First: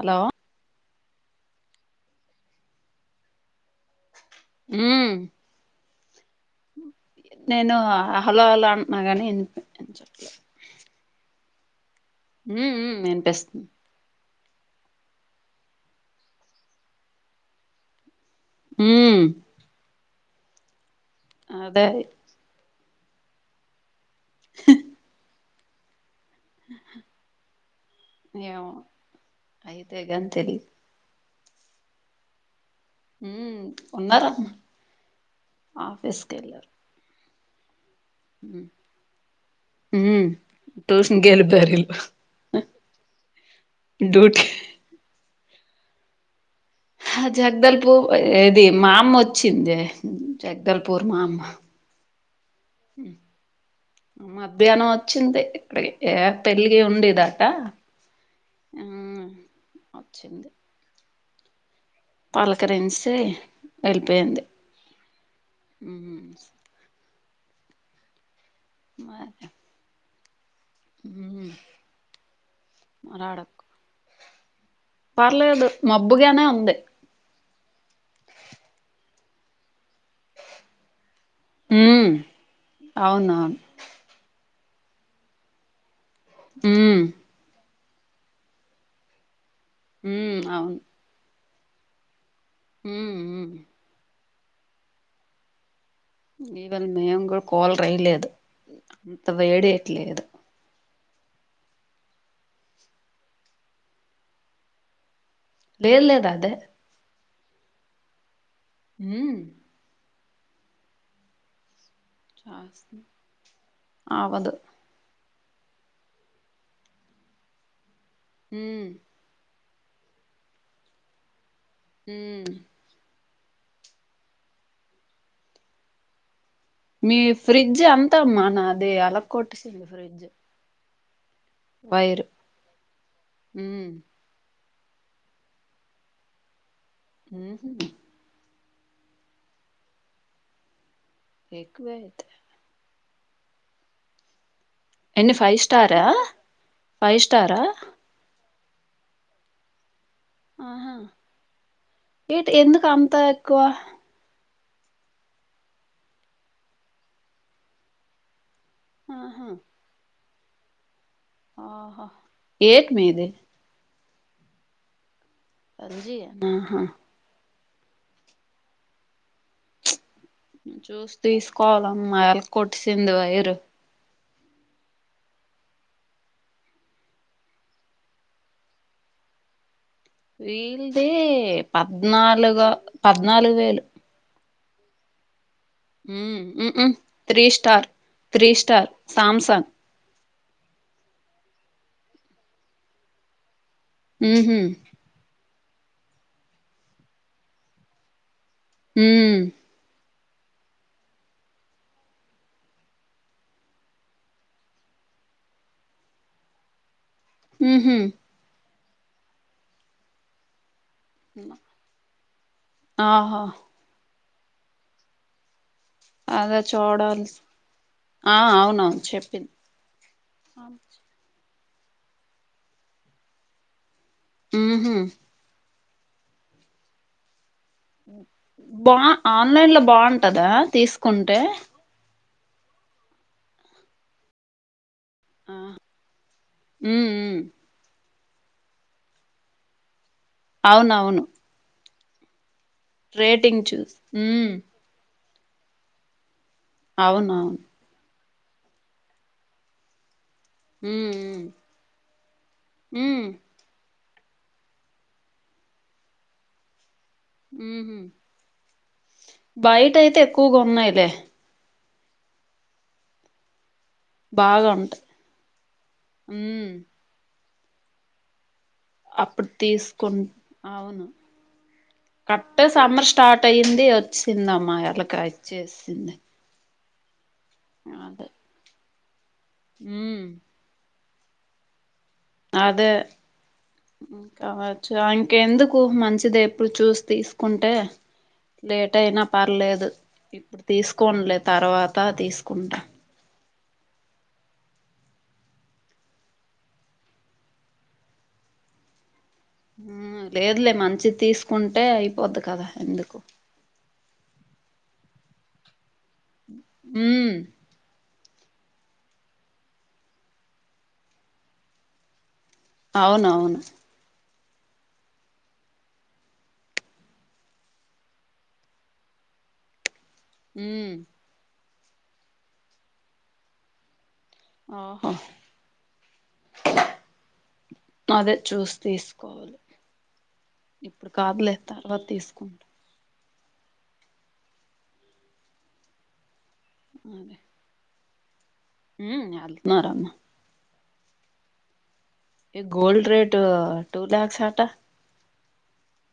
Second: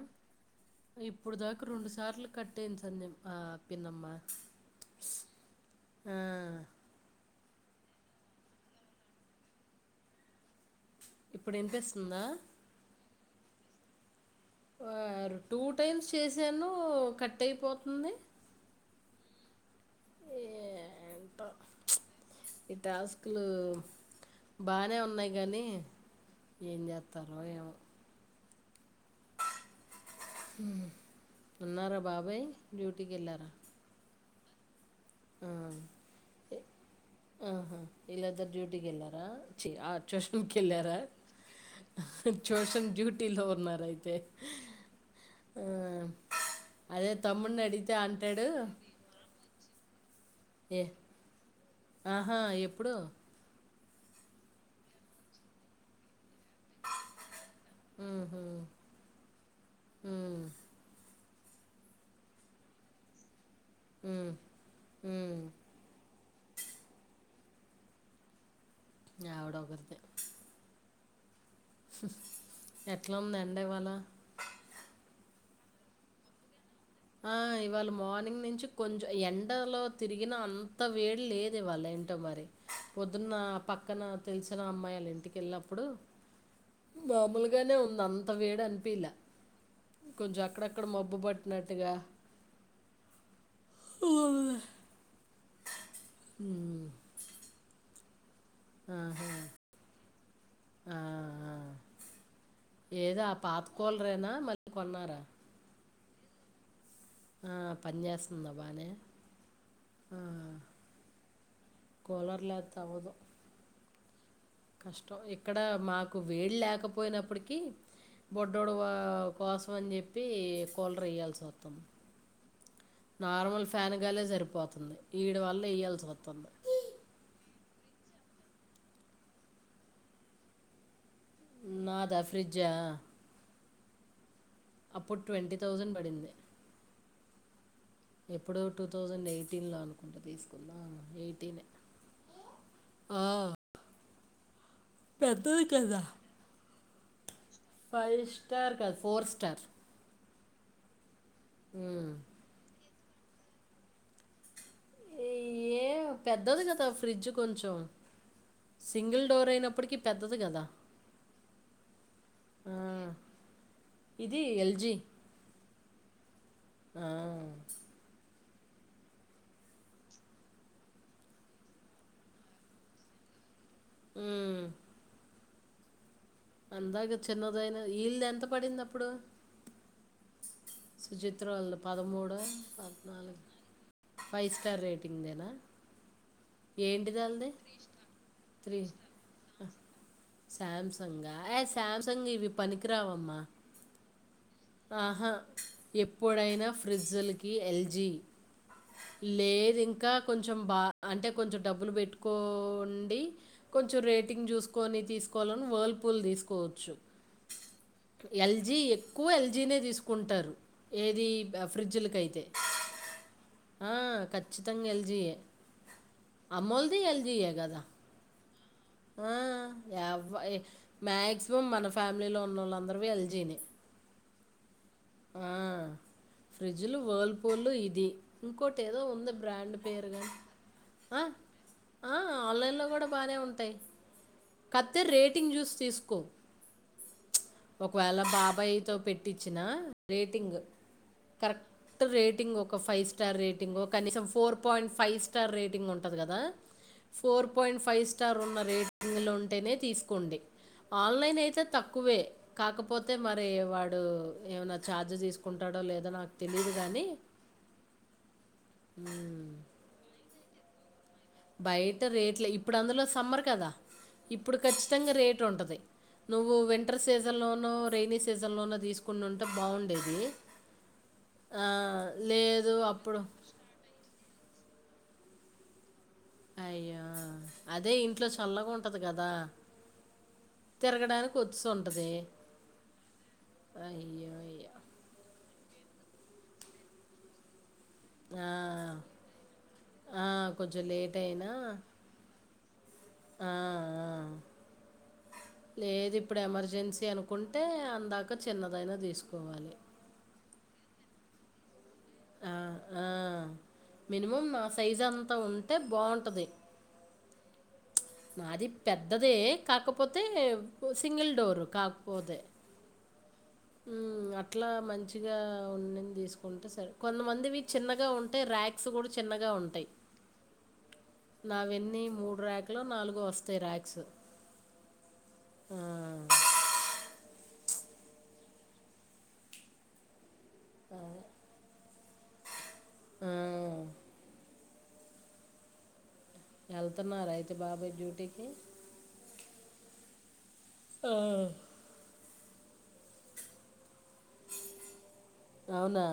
Hello ఇప్పుడుదాకు రొండు సార్లు కట్టేంది సందం ఆ పిన్నమ్మ ఊమ్ ఆ, నేను ఆ హలో హలో అంటున్నా గాని వినిపించట్లే ఇప్పుడు ఇన్వెస్ ఊమ్ ఉమ్ ఎం తెస్తుం ఓర్ టూ టైమ్స్ చేసాను కట్ అయిపోతుంది ఊమ్ ఏంటో ఈ టాస్కులు బానే ఉన్నాయి గానీ ఏం చేస్తారో ఏమో ఏవు అయితేే గానీ తెలియదు ఉన్నర బాబాయ్ డ్యూటీకి వెళ్ళారా ఉమ్ ఉన్నారు ఆ, ఆఫేస్కలరు ఆహా ఇళ్లాద్దరు డ్యూటీకి వెళ్ళారా ఆ ట్యూషన్కి వెళ్ళారా ట్యూషన్కి వెళ్ళిపోయారు వీళ్ళు ట్యూషన్ డ్యూటీలో ఉన్నార అయితే ఆ అదే ఆ తమ్ముడిని జగదల పూ అడిగితే అంటాడు ఏది మా అమ్మ వచ్చింది ఏ జగదల్పర్ మామ్మ ఆహా ఎప్పుడు మధ్యాహ్నం వచ్చింది ఇక్కడికి ఏ పెలిగి ఉండేదట ఉహు, ఉమ్, వచ్చింది పలకరంచి ఉమ్, వెళ్ళిపోయింది ఉమ్." యా వోకడితే హ ఎట్లా ఉందండి ఇవాళ పర్లేదు మబ్బుగానే ఉంది ఇవాళ మార్నింగ్ నుంచి కొంచెం ఎండలో తిరిగిన అంత వేడి లేదు ఇవాళ్ళ మ్మ్ ఏంటో మరి పొద్దున్న అవునవును పక్కన తెలుసు అ అమ్మాయిల ఇంటికిెళ్ళినప్పుడు మ్మ్ మాములుగానే ఉంది అంత వేడ్ అనిపిలా కొంచెం మ్మ్ అక్కడక్కడ మబ్బు పట్టి గా హ్మ్మ్ మ్మ్ ప [unintelligible] ఈవెన్ నేన్ కుడ్ కూలర్ ఏయ్యలేదు అంత ఆహా వేడయట్లేదు ఆ ఆ ఏది అ పాత కూలర్ ఎన మళ్ళీ కొన్నారా లేద్ లెద్ అదే ఆ పని చేస్ ఉందా బానే మ్మ్ ఆ కూలర్ లేతే అవదు అవదు కష్టం ఇక్కడ మాకు వేడిలేకపోయినప్పటికీ బుడోడు మ్మ్ వా వా స్ మని చెప్పి కూలర్ ఎయ్యాల్సిఒతుంది ఉమ్ నార్మల్ ఫ్యాన్ గాలే సరిపోతుంది ఈడి వల్ల ఎ య్యాల్సి వతుంది మీ ఫ్రిడ్జ్ అంతా మ్మనదె అల కొట్టేసారు ఫ్రిడ్జ్ నాదా ఫ్రిడ్జా? ఉమ్మ్ అప్పుడు ట్వంటీ థౌజండ్ పడింది ఉహు ఎప్పుడో టూ థౌజండ్ ఎయిటీన్ లో అనుకుంట తీసుకున్నా ఎక్కువే అయితే ఆ ఎన్ని ఫైవ్ స్టారా? ఫైవ్ స్టారా ఫైవ్ స్టార్ కాదు ఫోర్ స్టార్ ఆహా మ్మ్. ఏ త్ ఎందుకాం తక్కువ ఈ ఏ పెద్దది కదా ఫ్రిడ్జ్ కొంచెం సింగిల్ ఆహా డోర్ అయినప్పటికి పెద్ ది కదా ఆహా ఆ, ఏటి మీది ఇది ఎల్జీ ఎల్ జి ఆ ఆహా ఆ, చూసి తీసుకోవాల అమ్మా ఎలక్కోట్సింది వైరు ఉమ్ అందాగా చిన్నదైన ఇళ్ళది ఎంత పడింది అప్పుడు వీల్ది సుచిత్ర వాళ్ళది పదమూడు పద్నాలుగు పద్నాలుగు వేలు ఫైవ్ స్టార్ రేటింగ్ దేనా ఉమ్ ఉహూ three star three star Samsung Samsung ఆ ఏ సామ్సంగ్ ఇవి పనికిరావమ్మా ఉహు ఆహా ఎప్పుడైనా ఫ్రిడ్జ్లకి ఎల్జీ ఉమ్ లేదు ఇంకా కొంచెం బాగా అంటే కొంచెం డబ్బులు పెట్టుకోండి కొంచెం రేటింగ్ చూసుకొని తీసుకోవాలని వర్ల్పూల్ తీసుకోవచ్చు ఉహు ఎల్జి ఎ క్కువ ఎల్జీనే తీసుకుంటారు ఏది ఫ్రిడ్జ్లకైతే ఆహా ఆ కా ఖచ్చితంగా ల్జీయే అద చూడల్ ఆ అవును ఆ యావ ఏ మా క్సిమం మన ఫ్యామిలీలో ఉన్న వాళ్ళందరూ ఎల్జీనే ఉహ ఫ్రిడ్జ్లు వల్ బా ఆన్లైన్ బ్రాండ్ లో పేరు గాని. బాగుంటదా ఆ! తీసుకుంటే ఆ ఆన్లైన్లో కూడా బాగానే ఉంటాయి కత్ తే రేటింగ్ ఆ చూసి తీస్కో ఉమ్ ఉమ్ ఒకవేళ బాబయ్ తో పెట్టించిన రేటింగ్ అవునవును కరెక్ క్ట్ రేటింగ్ ఒ ఒక ఫైవ్ స్టార్ రేటింగ్ చూస్ కనీసం ఉమ్ four point five star rating ఉంటది కదా ఫోర్ అవునవును పాయింట్ ఫైవ్ సా స్టార్ ఉన్న రేటింగ్లు ఉంటేనే తీసుకోండి ఆన్లైన్ ఉమ్ అయితే తక్కువే కాకపోతే ఉమ్ మరి వా టు ఏమనా ఛార్జ్ తీసుకుంటాడో లేదో నాకు తెలీయదు కానీ ఉహు ఉమ్, బయట అయితే ఎక్కు గున్నాయి లే బయట రేట్లే ఇప్పుడు అందులో సమ్మర్ కదా ఇప్పుడు బాగా ఉంటాయి కచ్చితంగా రేటు ఉంటది నువ్వు ఉమ్ వింటర్ సిజన్ లో న్ నో రెయిని సీజన్ లో నో అప్పుడు తీసుకు అవును ఆ, కట్టే లేదు సమ్మర్ అప్పుడు స్టార్ట్ అయింది చ్చిందమ్మా ఎలాకా అచ్చేసింది అయ్యో అదే ఇంట్లో చల్లగా ఉంటది కదా ఉమ్ తిరగడానికి కొద్సు ఉంటది అదే అయ్యో ఇంకావచ్చు ఇంకెందు క్కువ మంచిది ఎప్పుడు చూసి తీసుకుంటే ఆ, లేట్ అయినా పర్లేదు ఆ, ఇప్పుడు కొంచెం లేట్ తీసుకోన్ లే అయినా తర్వాత తీసుకుంటా ఆ, ఆ. లేదు ఇప్పుడు ఎమర్జెన్సీ అనుకుంటే అందాక చిన్నదైనా తీసుకో ఉమ్ లేదులే మంచి తీసుకుంటే అయిపోద్దు కదా ఎందుకు నిమమ్ నా సైజ్ అంతా ఉంటే బాగుంటది మ్మ్ నాది పెద్దదే కాకపోతే సింగిల్ డోరు కాకపోతే అవునవును ఉమ్ అ ట్లా మంచిగా ఉన్నంది తీసుకుంటే సరే కొంతమందివి చిన్నగా ఉంటాయి ర్యాక్స్ కూడా చిన్నగా ఉంటాయి ఉమ్ నావెన్నీ మూడు ర్యాకులో నాలుగొ వస్తాయి ర్యాక్స్ ఓహో ఆ! అదే చూసి తీసుకోవాలి ఇప్పుడు కాదులే తా బతి స్కూల్ ఆ ఎళ్తున్నారా అయితే బాబాయ్ డ్యూ నీకే మ్ ఎల్తున్నార్ అన్నా ఆ ఏ గోల్డ్ రేట్ టూ లాక్స్ అట అవునా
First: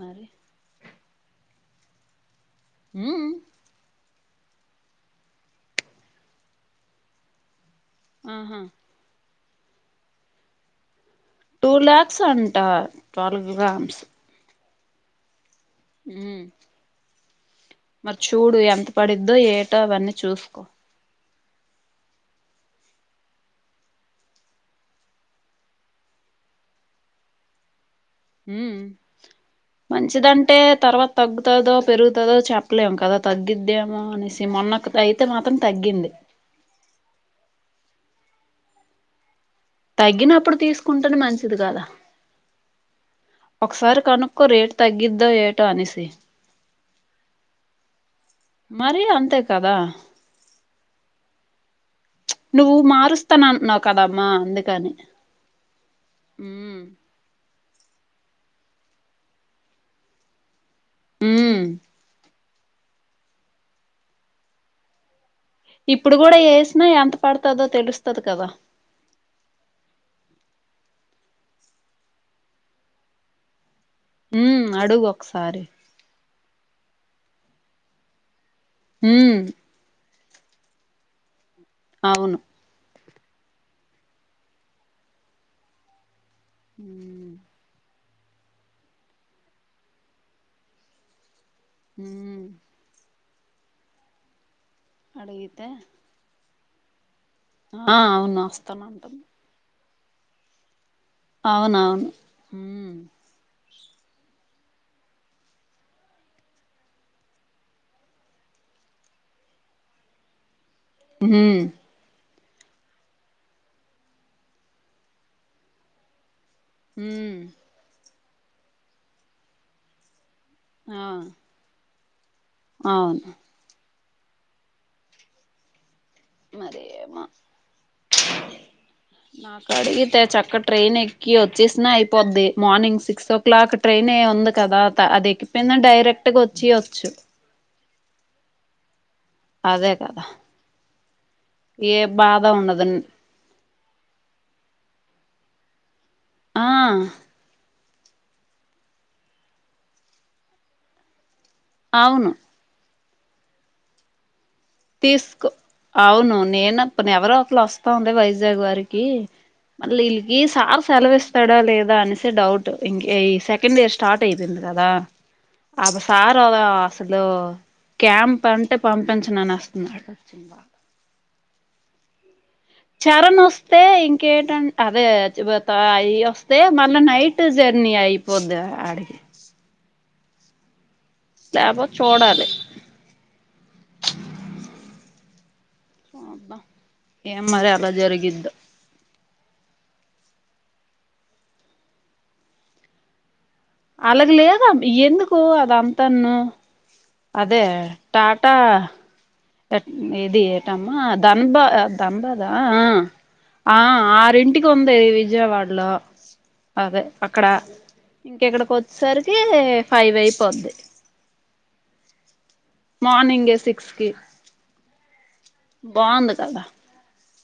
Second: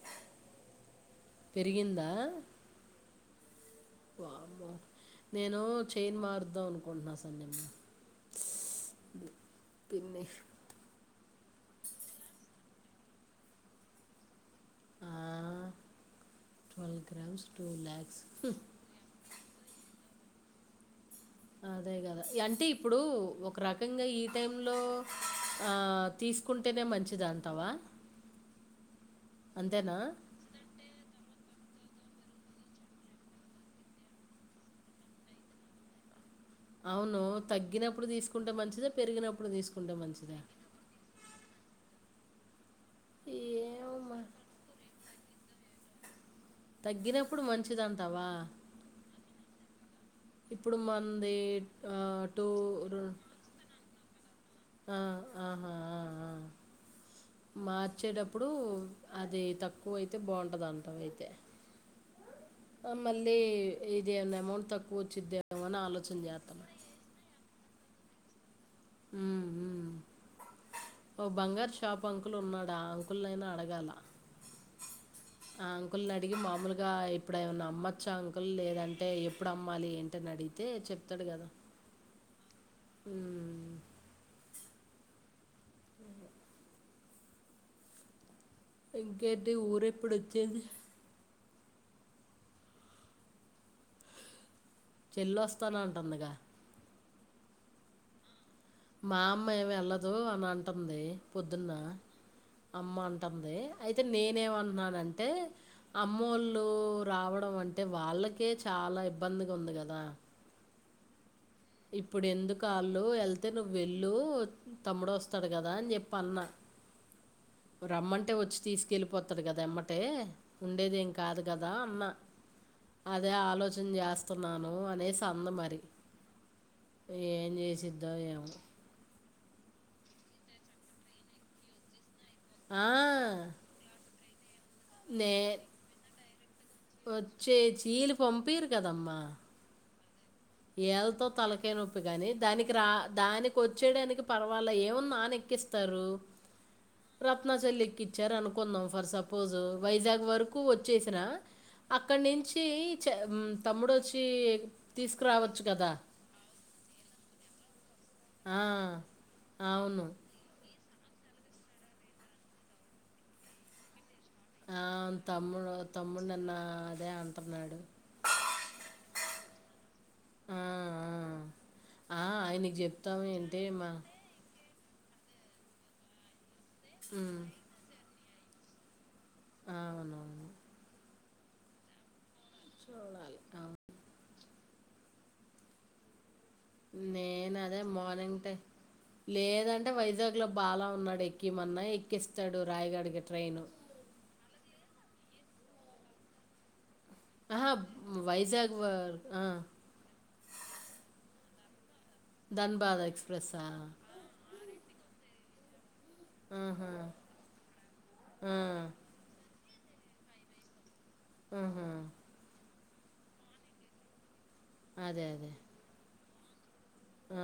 మరి పెరిగిందా మ్ వామ్మో నేను చైన్ మారుద్దాం అనుకుంటున్నా సంజమ్మ ఆహా పిన్ని టూ లాక్స్ అంట ట్వల్వ్ గ్రామ్స్ ఆ! మ్ గ్రామ్స్ మరి లాక్స్. చూడు ఎంత పడిద్దో ఏటో అవన్నీ చూస్కో అదే కదా అంటే ఇప్పుడు ఒక రకంగా ఈ టైమ్లో ఆ తీస్కుంటేనే మంచిదంటావా మ్ అంతేనా? మంచిదంటే తర్వాత తగ్గు తదో పెరుగుతదో చెప్పలేం కదా తగ్గిద్దేమో అనేసి మొన్నకు అయితే మాత్రం తగ్గింది. అవును తగ్గినప్పుడు తీస్కుంటే మంచిద పెరిగిన తగ్గినప్పుడు తీస్కుంటేనే మం ఇది గాద ఒకసారి ఏమమ్మా! కనుక్కో రేట్ తగ్గిద్దో ఏ టో అనేసి తగ్గినప్పుడు మంచిదంటావా మరీ అంతే కదా ఇప్పుడు మన్దీ నువ్వు మారుస్తానన్నావ్ కదా మా అందుకని ఆ! ఆహా! ఆ! ఆ! ఉమ్ మార్చేటప్పుడు అది తక్కువైతే బావుంటదం ట దయితే ఉమ్ ఆ మళ్ళీ ఇది ఏమన్న అమౌంట్ తక్కువచ్చిద్దే ఇప్పుడు గుడా ఏసినా ఎంత పడ్తదో తెలుస్ స్తది కదా హ్మ్ మ్ ఓ బంగార్ షాప్ అంకుల్ ఉంన్నాడా ఆ అంకుల్నైనా అడగాల హ్మ్ అడుగు ఒకసారి ఆ అంకుల్నడిగి మా ములుగా ఇప్పుడేమన్నా అమ్మచ్చా లేదంటే ఉమ్ ఎప్పుడమ్మాలి ఏ నడిగితే చెప్తడు కదా అవును ఉమ్ మ్మ్ ఇంకేటి ఊరెప్పుడొచ్చేది హూ అడిగితే చెల్లోస్తానంటంది గా ఆ అవును వస్తానంటుంది మా అమ్మ ఏవీ ఆళ్ల ఓహ్ అన ంది పొద్దున్న అవునవును అమ్మ ఉమ్ అంటింది అయితే నేనేమంటనానంటే అమ్మోళ్ళు రావడం అంటే వాళ్ళకే చాలా ఇబ్బందిగా ఉంది కదా ఇప్పుడు ఎందు కాళ్ళు ఎళ్తే నువ్వు వెళ్ళు తమ్ముడోస్తాడు కదా అని చెప్ప అన్నా ఉమ్ రమ్మంటే వచ్చి తీసుకెళ్ళిపోతారు కదా ఎమ్మటే ఉండేది ఆ ఏం కాదు కదా అన్న అదే అవును ఆలోచన చేస్త వస్తున్నాను అనేసందు మరి మరేమో ఏం చేసిందో మరి నాకు అడిగితే చక్క ట్రైన్ ఎక్కి వచ్చేసిన అయిపో పోద్ది "ఆ, morning six o'clock train ఉంది కదా నే అదెక్కి పోయిన డైరెక్ట్ ఒచేయోచు పంపిరూ కదమ్మ అదే కదా ఏలతో తలకే ఏ నొప్పి కాగాని బాధ దానికి ఉండదు రా దానికి వచ్చేడానికి పర్వాలా ఏమున్నా ఆన పంపిస్తారు ఆ రత్నా చల్లికి ఇచ్చార అనుకుందాం ఫర్ సపోజ్ వైజాగ్ వరకు వచ్చేస అక్కడ అవును నించి తమ్ముడుఒచి తీసుకో అవును నేనుప్పును ఎవరో ఒకలా వస్త బొంబాయి ఆ, వైజాగ్ వారికి మళ్ళీ అవును ఇళకి సార్ సెలవు ఇస్తాడో లేదా అనేసి డౌట్ ఇంక ఈ సెకండ్ ఇయర్ స్టార్ట్ అయిపోయింది ఆ, కదా తమ్ముడు ఆ తమ్ముడు సార్ అన్న అద అదే అసలు అంటున్నాడు క్యాంప్ అంటే పంపించనుని పశ్చిం బా అ ఆయనే చరణ్ ఓస్తే ఇంకేంట అదే చివతాయి వస్త తే మళ్ళ నైట్ మ్, జర్నీ అయి పొద ఆడికి ఆ అవును లేకపోతే చూడాలి చూడాలి అవును అబ్బా నేను అదే మార్నింగ్ టైమ్ లేదంటే వైజాగ్ లో బాల ఉన్నాడు ఎక్కిమన్నా ఎక్కిస్తాడు రాయగడికి ట్రైన్ అలాగ లేదండి ఎందుకు అది అంతన్న హ వైజాగ్ వర ఇది ఏటమ్మా దన్బద్ తంబదా ధన్‌బాద్ ఎక్స్‌ప్రెస్సా? ఆ ఆరింటికి తుంది విజయవాడలో ఆహా! అదే అక్కడ ఆ! ఇంకెక్కడికి వచ్చేసరికి ఫైవ్ అయిపోది ఆహ మార్నింగ్ సిక్స్ కి అదే అదే బాగుంది కదా ఆ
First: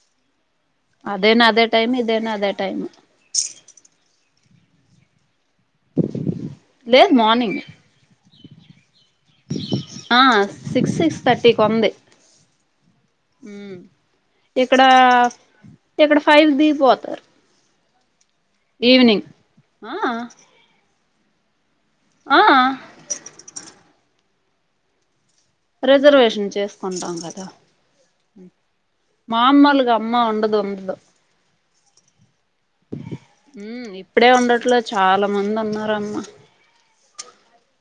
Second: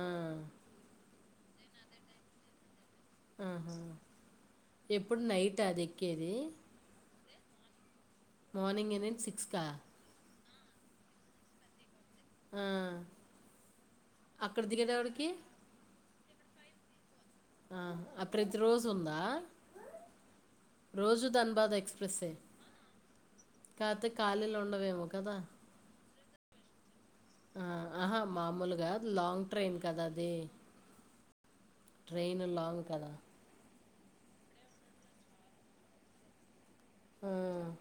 అదేనా అదే టైమ్ ఇదేనా అదే టైమ్ ఆహా! ఎప్పుడు నైట్ క ఎక్కేది లేదు మార్నింగ్ మార్నింగ్ ఏని సిక్స్ కా ఆ సిక్స్ సిక్స్ థర్టీకి ఉంది ఆ ఉమ్ అక్కడ ఇక్కడ దిగెదవడికి ఇక్కడ ఫైవ్ ది పోతారు ఆహ్, ప్రతిరోజుందా? ఈవినింగ్ ఆఆ రోజు ధన్బాద ఎక్స్ ప్రెస్సే కతేక్ ఖాళీలుండవేమో కదా రిజర్వేషన్ చేస్ కొంటాం. కాదా ఆ! ఆహా! ఉమ్ మామూలుగా లాంగ్ ట్రైన్ మామ్మూలుగా కదా అమ్మా అది. ఉండదు ఉండ్దు. ట్రైన్ లాంగ్ కదా ఉమ్ ఇప్పుడే ఉండట్లే చాలా మంది ఉన్నారమ్మ. ఆ!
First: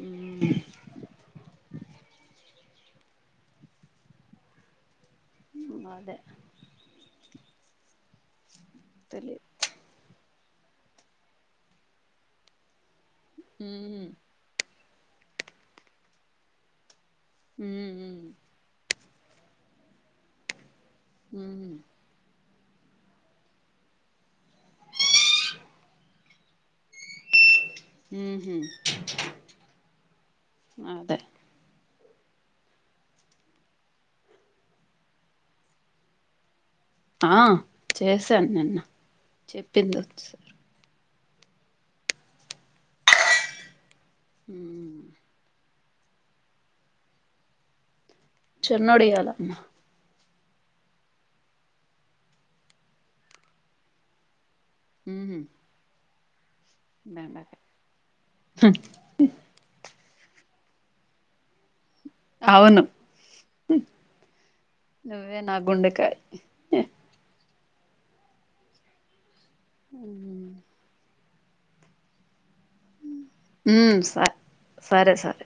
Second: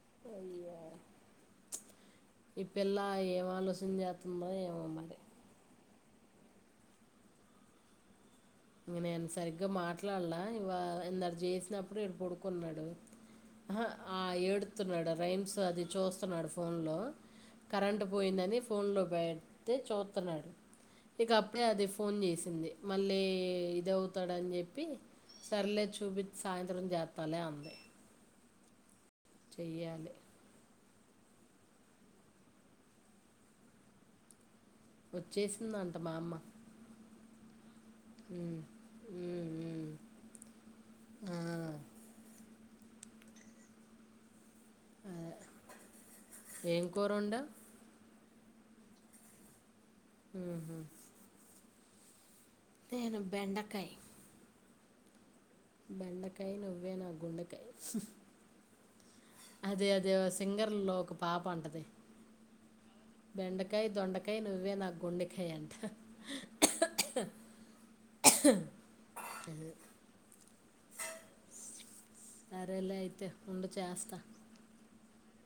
మ్మ్మ్ ఈ పిల్ల ఏం ఆలోసన్ చేతుందో ఏమో మరి మాదే ఇంగ నేన్ తెలిదు సరిగ్గా మాట్లాల్లా ఇవాల ఇందాక చేసినప్పుడే ఇడ్ పడుకున్నాడు ఆహా హ్మ్ ఆ ఏడు తున్నాడు. రైమ్స్ అది చూస్తున్నాడు ఫోన్ లో హ్మ్ కరెంట్ హ్మ్ పోయిందని ఫోన్ లో ప్ బెడ్తే చూతున్నాడు ఇక అప్పుడే అదే ఫోన్ చేసింది. మళ్ళీ ఇదవుతాడన్ జెప్పి. సర్లే చూపించ్ సాయంత్రం జెతలే అంది. ఉహ్ హు చెయ్యాలి నాదే వచ్చేసిందన్ట మా అమ్మ ఆ చేశాన్ ఉమ్, నిన్న ఉమ్, ఉమ్. చెప్పింది వచ్సారూ ఆ హ్మ్ ఏం కూరోండావ్ చెన్నోడియాలమ్మా ఉహ్ హు తేను బెండకాయ్ ఉహ్ హు బెండక్ బెండకాయ్ ఉహు ప అదే అదే ఓ సింగర్ లో ఒక పాప అంటది. అవును బెండకాయ్, దొండకాయ్ నువ్వే నా నువ్వే గుండెకాయ్ నా అంట. గుండెకాయ్ సరేలా అయితే ఉండు హ్మ్ చేస్తా సరే సరే సరే